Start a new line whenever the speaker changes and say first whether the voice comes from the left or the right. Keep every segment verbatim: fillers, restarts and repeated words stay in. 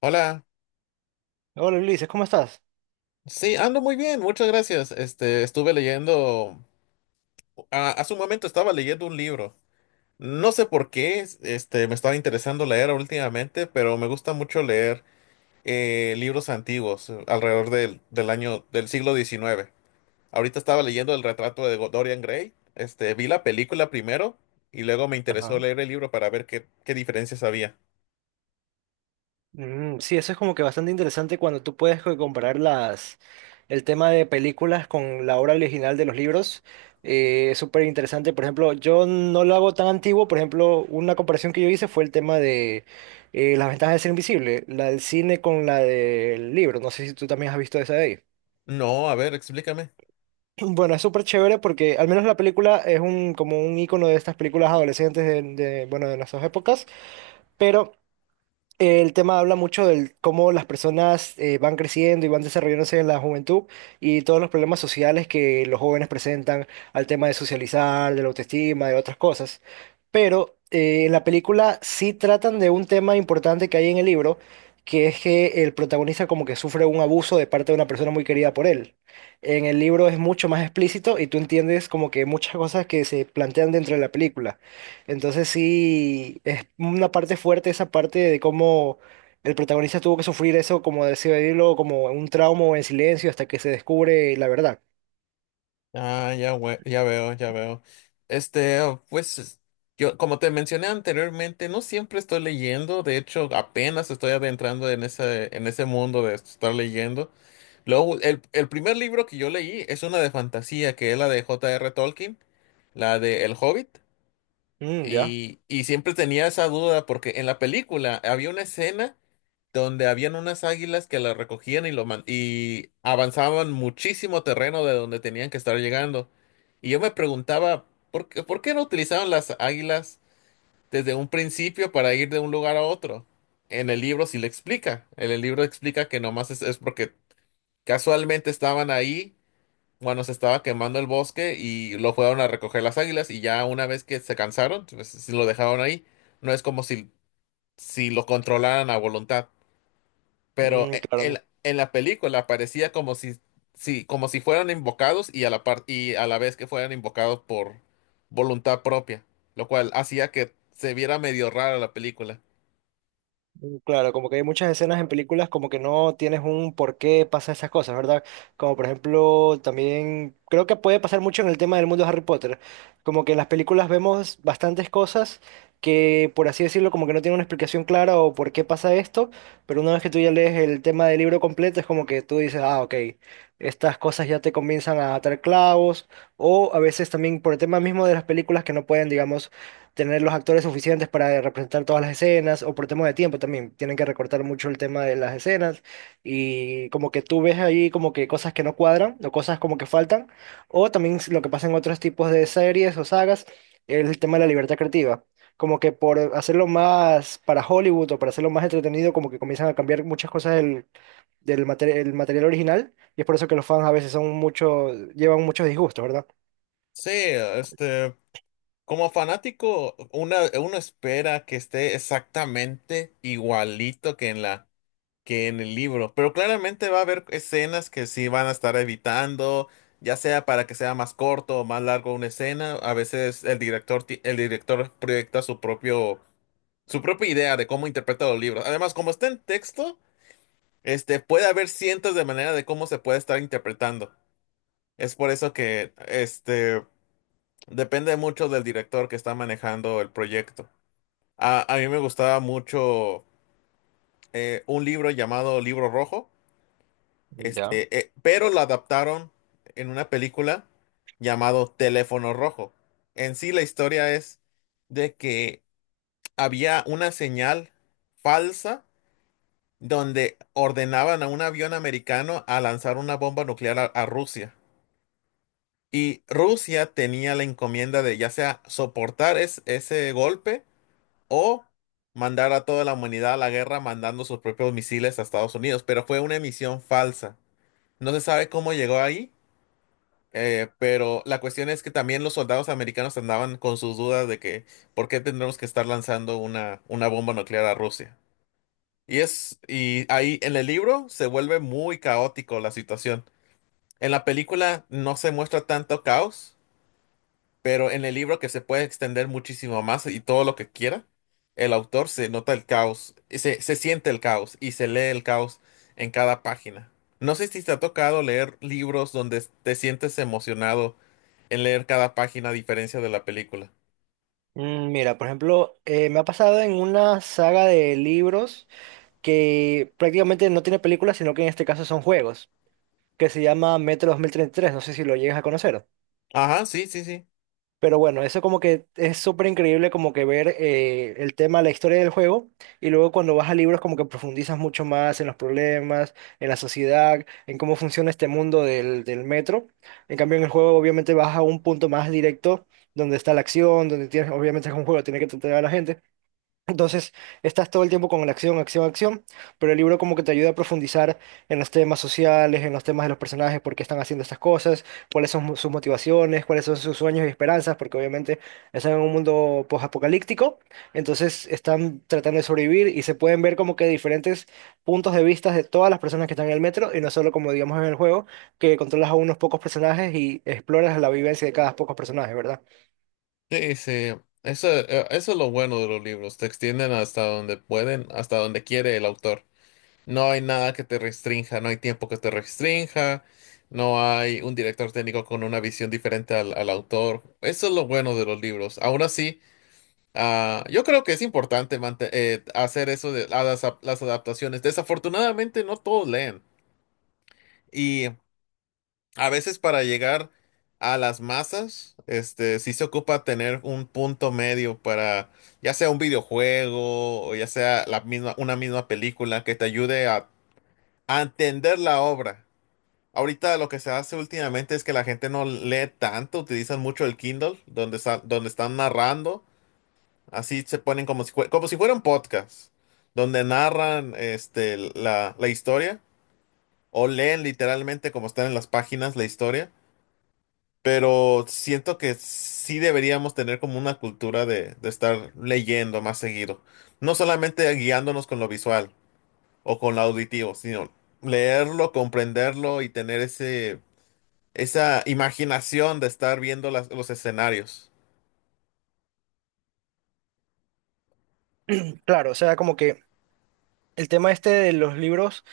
left: Hola,
right: Hola Ulises, ¿cómo estás?
left: sí, ando muy bien, muchas gracias. Este, estuve leyendo, a- hace un momento estaba leyendo un libro. No sé por qué, este, me estaba interesando leer últimamente, pero me gusta mucho leer eh, libros antiguos, eh, alrededor del, del año, del siglo diecinueve. Ahorita estaba leyendo el retrato de Go- Dorian Gray. Este, vi la película primero y luego me interesó
right: Ajá.
left: leer el libro para ver qué, qué diferencias había.
right: Mm, sí, eso es como que bastante interesante cuando tú puedes co- comparar las, el tema de películas con la obra original de los libros. Eh, es súper interesante. Por ejemplo, yo no lo hago tan antiguo. Por ejemplo, una comparación que yo hice fue el tema de eh, las ventajas de ser invisible, la del cine con la del libro. No sé si tú también has visto esa de ahí.
left: No, a ver, explícame.
right: Bueno, es súper chévere porque al menos la película es un, como un icono de estas películas adolescentes de, de, bueno, de nuestras épocas, pero... El tema habla mucho de cómo las personas eh, van creciendo y van desarrollándose en la juventud y todos los problemas sociales que los jóvenes presentan al tema de socializar, de la autoestima, de otras cosas. Pero eh, en la película sí tratan de un tema importante que hay en el libro, que es que el protagonista como que sufre un abuso de parte de una persona muy querida por él. En el libro es mucho más explícito y tú entiendes como que muchas cosas que se plantean dentro de la película. Entonces sí, es una parte fuerte esa parte de cómo el protagonista tuvo que sufrir eso, como decirlo, como un trauma o en silencio hasta que se descubre la verdad.
left: Ah, ya, we- ya veo, ya veo. Este, oh, pues, es- yo, como te mencioné anteriormente, no siempre estoy leyendo. De hecho, apenas estoy adentrando en ese, en ese mundo de estar leyendo. Luego, el, el primer libro que yo leí es una de fantasía, que es la de J R. Tolkien, la de El Hobbit.
right: Mm, ya.
left: Y, y siempre tenía esa duda porque en la película había una escena donde habían unas águilas que las recogían y, lo man- y avanzaban muchísimo terreno de donde tenían que estar llegando. Y yo me preguntaba, ¿por qué, por qué no utilizaban las águilas desde un principio para ir de un lugar a otro? En el libro sí le explica. En el libro explica que nomás es, es porque casualmente estaban ahí cuando se estaba quemando el bosque y lo fueron a recoger las águilas y ya una vez que se cansaron, pues, sí lo dejaron ahí. No es como si, si lo controlaran a voluntad. Pero
right: Mm,
left: e- en,
right: claro.
left: la en la película parecía como si, si, como si fueran invocados y a la par- y a la vez que fueran invocados por voluntad propia, lo cual hacía que se viera medio rara la película.
right: Mm, claro, como que hay muchas escenas en películas como que no tienes un por qué pasa esas cosas, ¿verdad? Como por ejemplo, también creo que puede pasar mucho en el tema del mundo de Harry Potter. Como que en las películas vemos bastantes cosas que, por así decirlo, como que no tienen una explicación clara o por qué pasa esto, pero una vez que tú ya lees el tema del libro completo, es como que tú dices, ah, ok, estas cosas ya te comienzan a atar clavos, o a veces también por el tema mismo de las películas que no pueden, digamos, tener los actores suficientes para representar todas las escenas, o por temas de tiempo también, tienen que recortar mucho el tema de las escenas, y como que tú ves ahí como que cosas que no cuadran, o cosas como que faltan, o también s- lo que pasa en otros tipos de series o sagas, es el tema de la libertad creativa. Como que por hacerlo más para Hollywood o para hacerlo más entretenido, como que comienzan a cambiar muchas cosas del, del mate- el material original, y es por eso que los fans a veces son mucho, llevan muchos disgustos,
left: Sí, este, como fanático, una, uno espera que esté exactamente igualito que en la que en el libro. Pero claramente va a haber escenas que sí van a estar evitando, ya sea para que sea más corto o más largo una escena. A veces el director, ti- el director proyecta su propio, su propia idea de cómo interpreta los libros. Además, como está en texto, este, puede haber cientos de maneras de cómo se puede estar interpretando. Es por eso que, este, depende mucho del director que está manejando el proyecto. A, a mí me gustaba mucho eh, un libro llamado Libro Rojo.
right: ¿verdad?
left: Este, eh, pero la adaptaron en una película llamado Teléfono Rojo. En sí, la historia es de que había una señal falsa donde ordenaban a un avión americano a lanzar una bomba nuclear a, a Rusia. Y Rusia tenía la encomienda de ya sea soportar es- ese golpe o mandar a toda la humanidad a la guerra mandando sus propios misiles a Estados Unidos. Pero fue una misión falsa. No se sabe cómo llegó ahí. Eh, pero la cuestión es que también los soldados americanos andaban con sus dudas de que por qué tendremos que estar lanzando una, una bomba nuclear a Rusia. Y es, y ahí en el libro se vuelve muy caótico la situación. En la película no se muestra tanto caos, pero en el libro que se puede extender muchísimo más y todo lo que quiera, el autor se nota el caos, se, se siente el caos y se lee el caos en cada página. No sé si te ha tocado leer libros donde te sientes emocionado en leer cada página a diferencia de la película.
right: Mm, mira, por ejemplo, eh, me ha pasado en una saga de libros que prácticamente no tiene películas, sino que en este caso son juegos, que se llama Metro dos mil treinta y tres, no sé si lo llegas a conocer.
left: Ajá, sí, sí, sí.
right: Pero bueno, eso como que es súper increíble como que ver eh, el tema, la historia del juego, y luego cuando vas a libros como que profundizas mucho más en los problemas, en la sociedad, en cómo funciona este mundo del, del metro. En cambio, en el juego obviamente vas a un punto más directo donde está la acción, donde tienes, obviamente es un juego, tiene que tratar a la gente. Entonces, estás todo el tiempo con la acción, acción, acción, pero el libro como que te ayuda a profundizar en los temas sociales, en los temas de los personajes, por qué están haciendo estas cosas, cuáles son sus motivaciones, cuáles son sus sueños y esperanzas, porque obviamente están en un mundo posapocalíptico, entonces están tratando de sobrevivir y se pueden ver como que diferentes puntos de vista de todas las personas que están en el metro y no solo como digamos en el juego, que controlas a unos pocos personajes y exploras la vivencia de cada pocos personajes, ¿verdad?
left: Sí, sí. Eso, eh, eso es lo bueno de los libros. Te extienden hasta donde pueden, hasta donde quiere el autor. No hay nada que te restrinja, no hay tiempo que te restrinja, no hay un director técnico con una visión diferente al, al autor. Eso es lo bueno de los libros. Aún así, ah, yo creo que es importante mante- eh, hacer eso de a las, ap- las adaptaciones. Desafortunadamente, no todos leen. Y a veces para llegar a las masas, este, sí se ocupa tener un punto medio para, ya sea un videojuego o ya sea la misma, una misma película que te ayude a a entender la obra. Ahorita lo que se hace últimamente es que la gente no lee tanto, utilizan mucho el Kindle, donde, sa- donde están narrando, así se ponen como si, fue- como si fuera un podcast, donde narran este, la, la historia o leen literalmente como están en las páginas la historia, pero siento que sí deberíamos tener como una cultura de, de estar leyendo más seguido, no solamente guiándonos con lo visual o con lo auditivo, sino leerlo, comprenderlo y tener ese esa imaginación de estar viendo las- los escenarios.
right: Claro, o sea, como que el tema este de los libros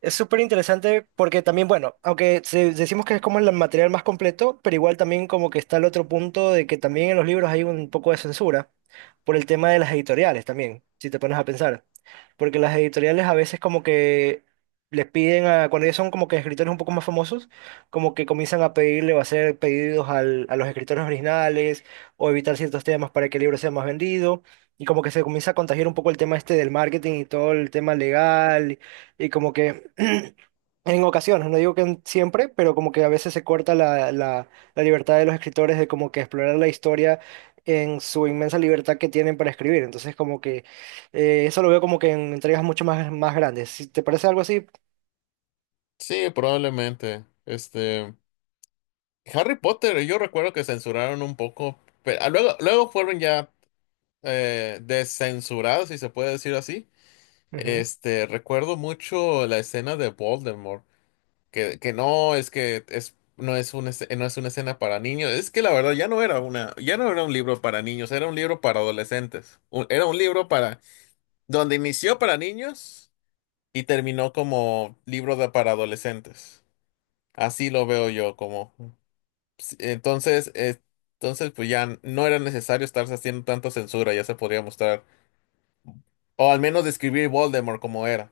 right: es súper interesante porque también, bueno, aunque se- decimos que es como el material más completo, pero igual también como que está el otro punto de que también en los libros hay un poco de censura por el tema de las editoriales también, si te pones a pensar. Porque las editoriales a veces como que les piden a, cuando ellos son como que escritores un poco más famosos, como que comienzan a pedirle o a hacer pedidos al- a los escritores originales o evitar ciertos temas para que el libro sea más vendido. Y como que se comienza a contagiar un poco el tema este del marketing y todo el tema legal y como que en ocasiones, no digo que en- siempre, pero como que a veces se corta la, la, la libertad de los escritores de como que explorar la historia en su inmensa libertad que tienen para escribir. Entonces como que eh, eso lo veo como que en entregas mucho más, más grandes. ¿Si te parece algo así?
left: Sí, probablemente. Este, Harry Potter, yo recuerdo que censuraron un poco, pero ah, luego, luego fueron ya eh, descensurados, si se puede decir así. Este, recuerdo mucho la escena de Voldemort, que, que no es que es, no es una, esce- no es una escena para niños. Es que la verdad ya no era una, ya no era un libro para niños, era un libro para adolescentes. Un- era un libro para, donde inició para niños. Y terminó como libro de para adolescentes. Así lo veo yo, como sí, entonces, eh, entonces pues ya no era necesario estarse haciendo tanta censura, ya se podría mostrar. O al menos describir Voldemort como era.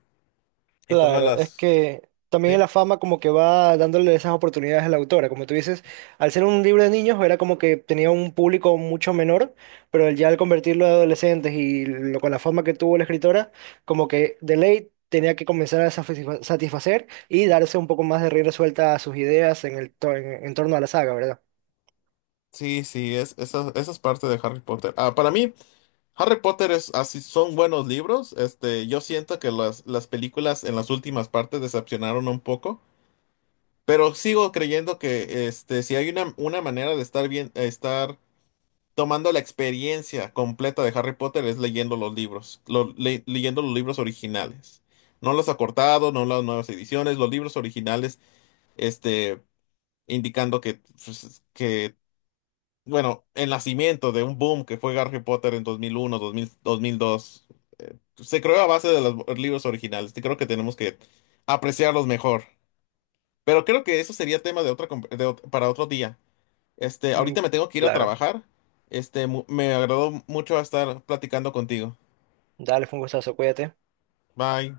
left: Y todas
right: Claro, es
left: las.
right: que también
left: Sí,
right: la fama como que va dándole esas oportunidades a la autora. Como tú dices, al ser un libro de niños era como que tenía un público mucho menor, pero ya al convertirlo a adolescentes y lo, con la fama que tuvo la escritora, como que de ley tenía que comenzar a satisfa- satisfacer y darse un poco más de rienda suelta a sus ideas en el to- en en torno a la saga, ¿verdad?
left: sí, sí, es, esa, esa es parte de Harry Potter. Ah, para mí, Harry Potter es así, son buenos libros. Este, yo siento que las, las películas en las últimas partes decepcionaron un poco. Pero sigo creyendo que este, si hay una, una manera de estar bien, estar tomando la experiencia completa de Harry Potter es leyendo los libros, lo- le- leyendo los libros originales. No los acortados, no las nuevas ediciones, los libros originales, este, indicando que, pues, que, bueno, el nacimiento de un boom que fue Harry Potter en dos mil uno, dos mil, dos mil dos, eh, se creó a base de los libros originales. Y creo que tenemos que apreciarlos mejor. Pero creo que eso sería tema de otra, com- de ot- para otro día. Este,
right: Mm,
left: ahorita me tengo que ir a
right: claro.
left: trabajar. Este, mu- me agradó mucho estar platicando contigo.
right: Dale, fue un gustazo, cuídate.
left: Bye.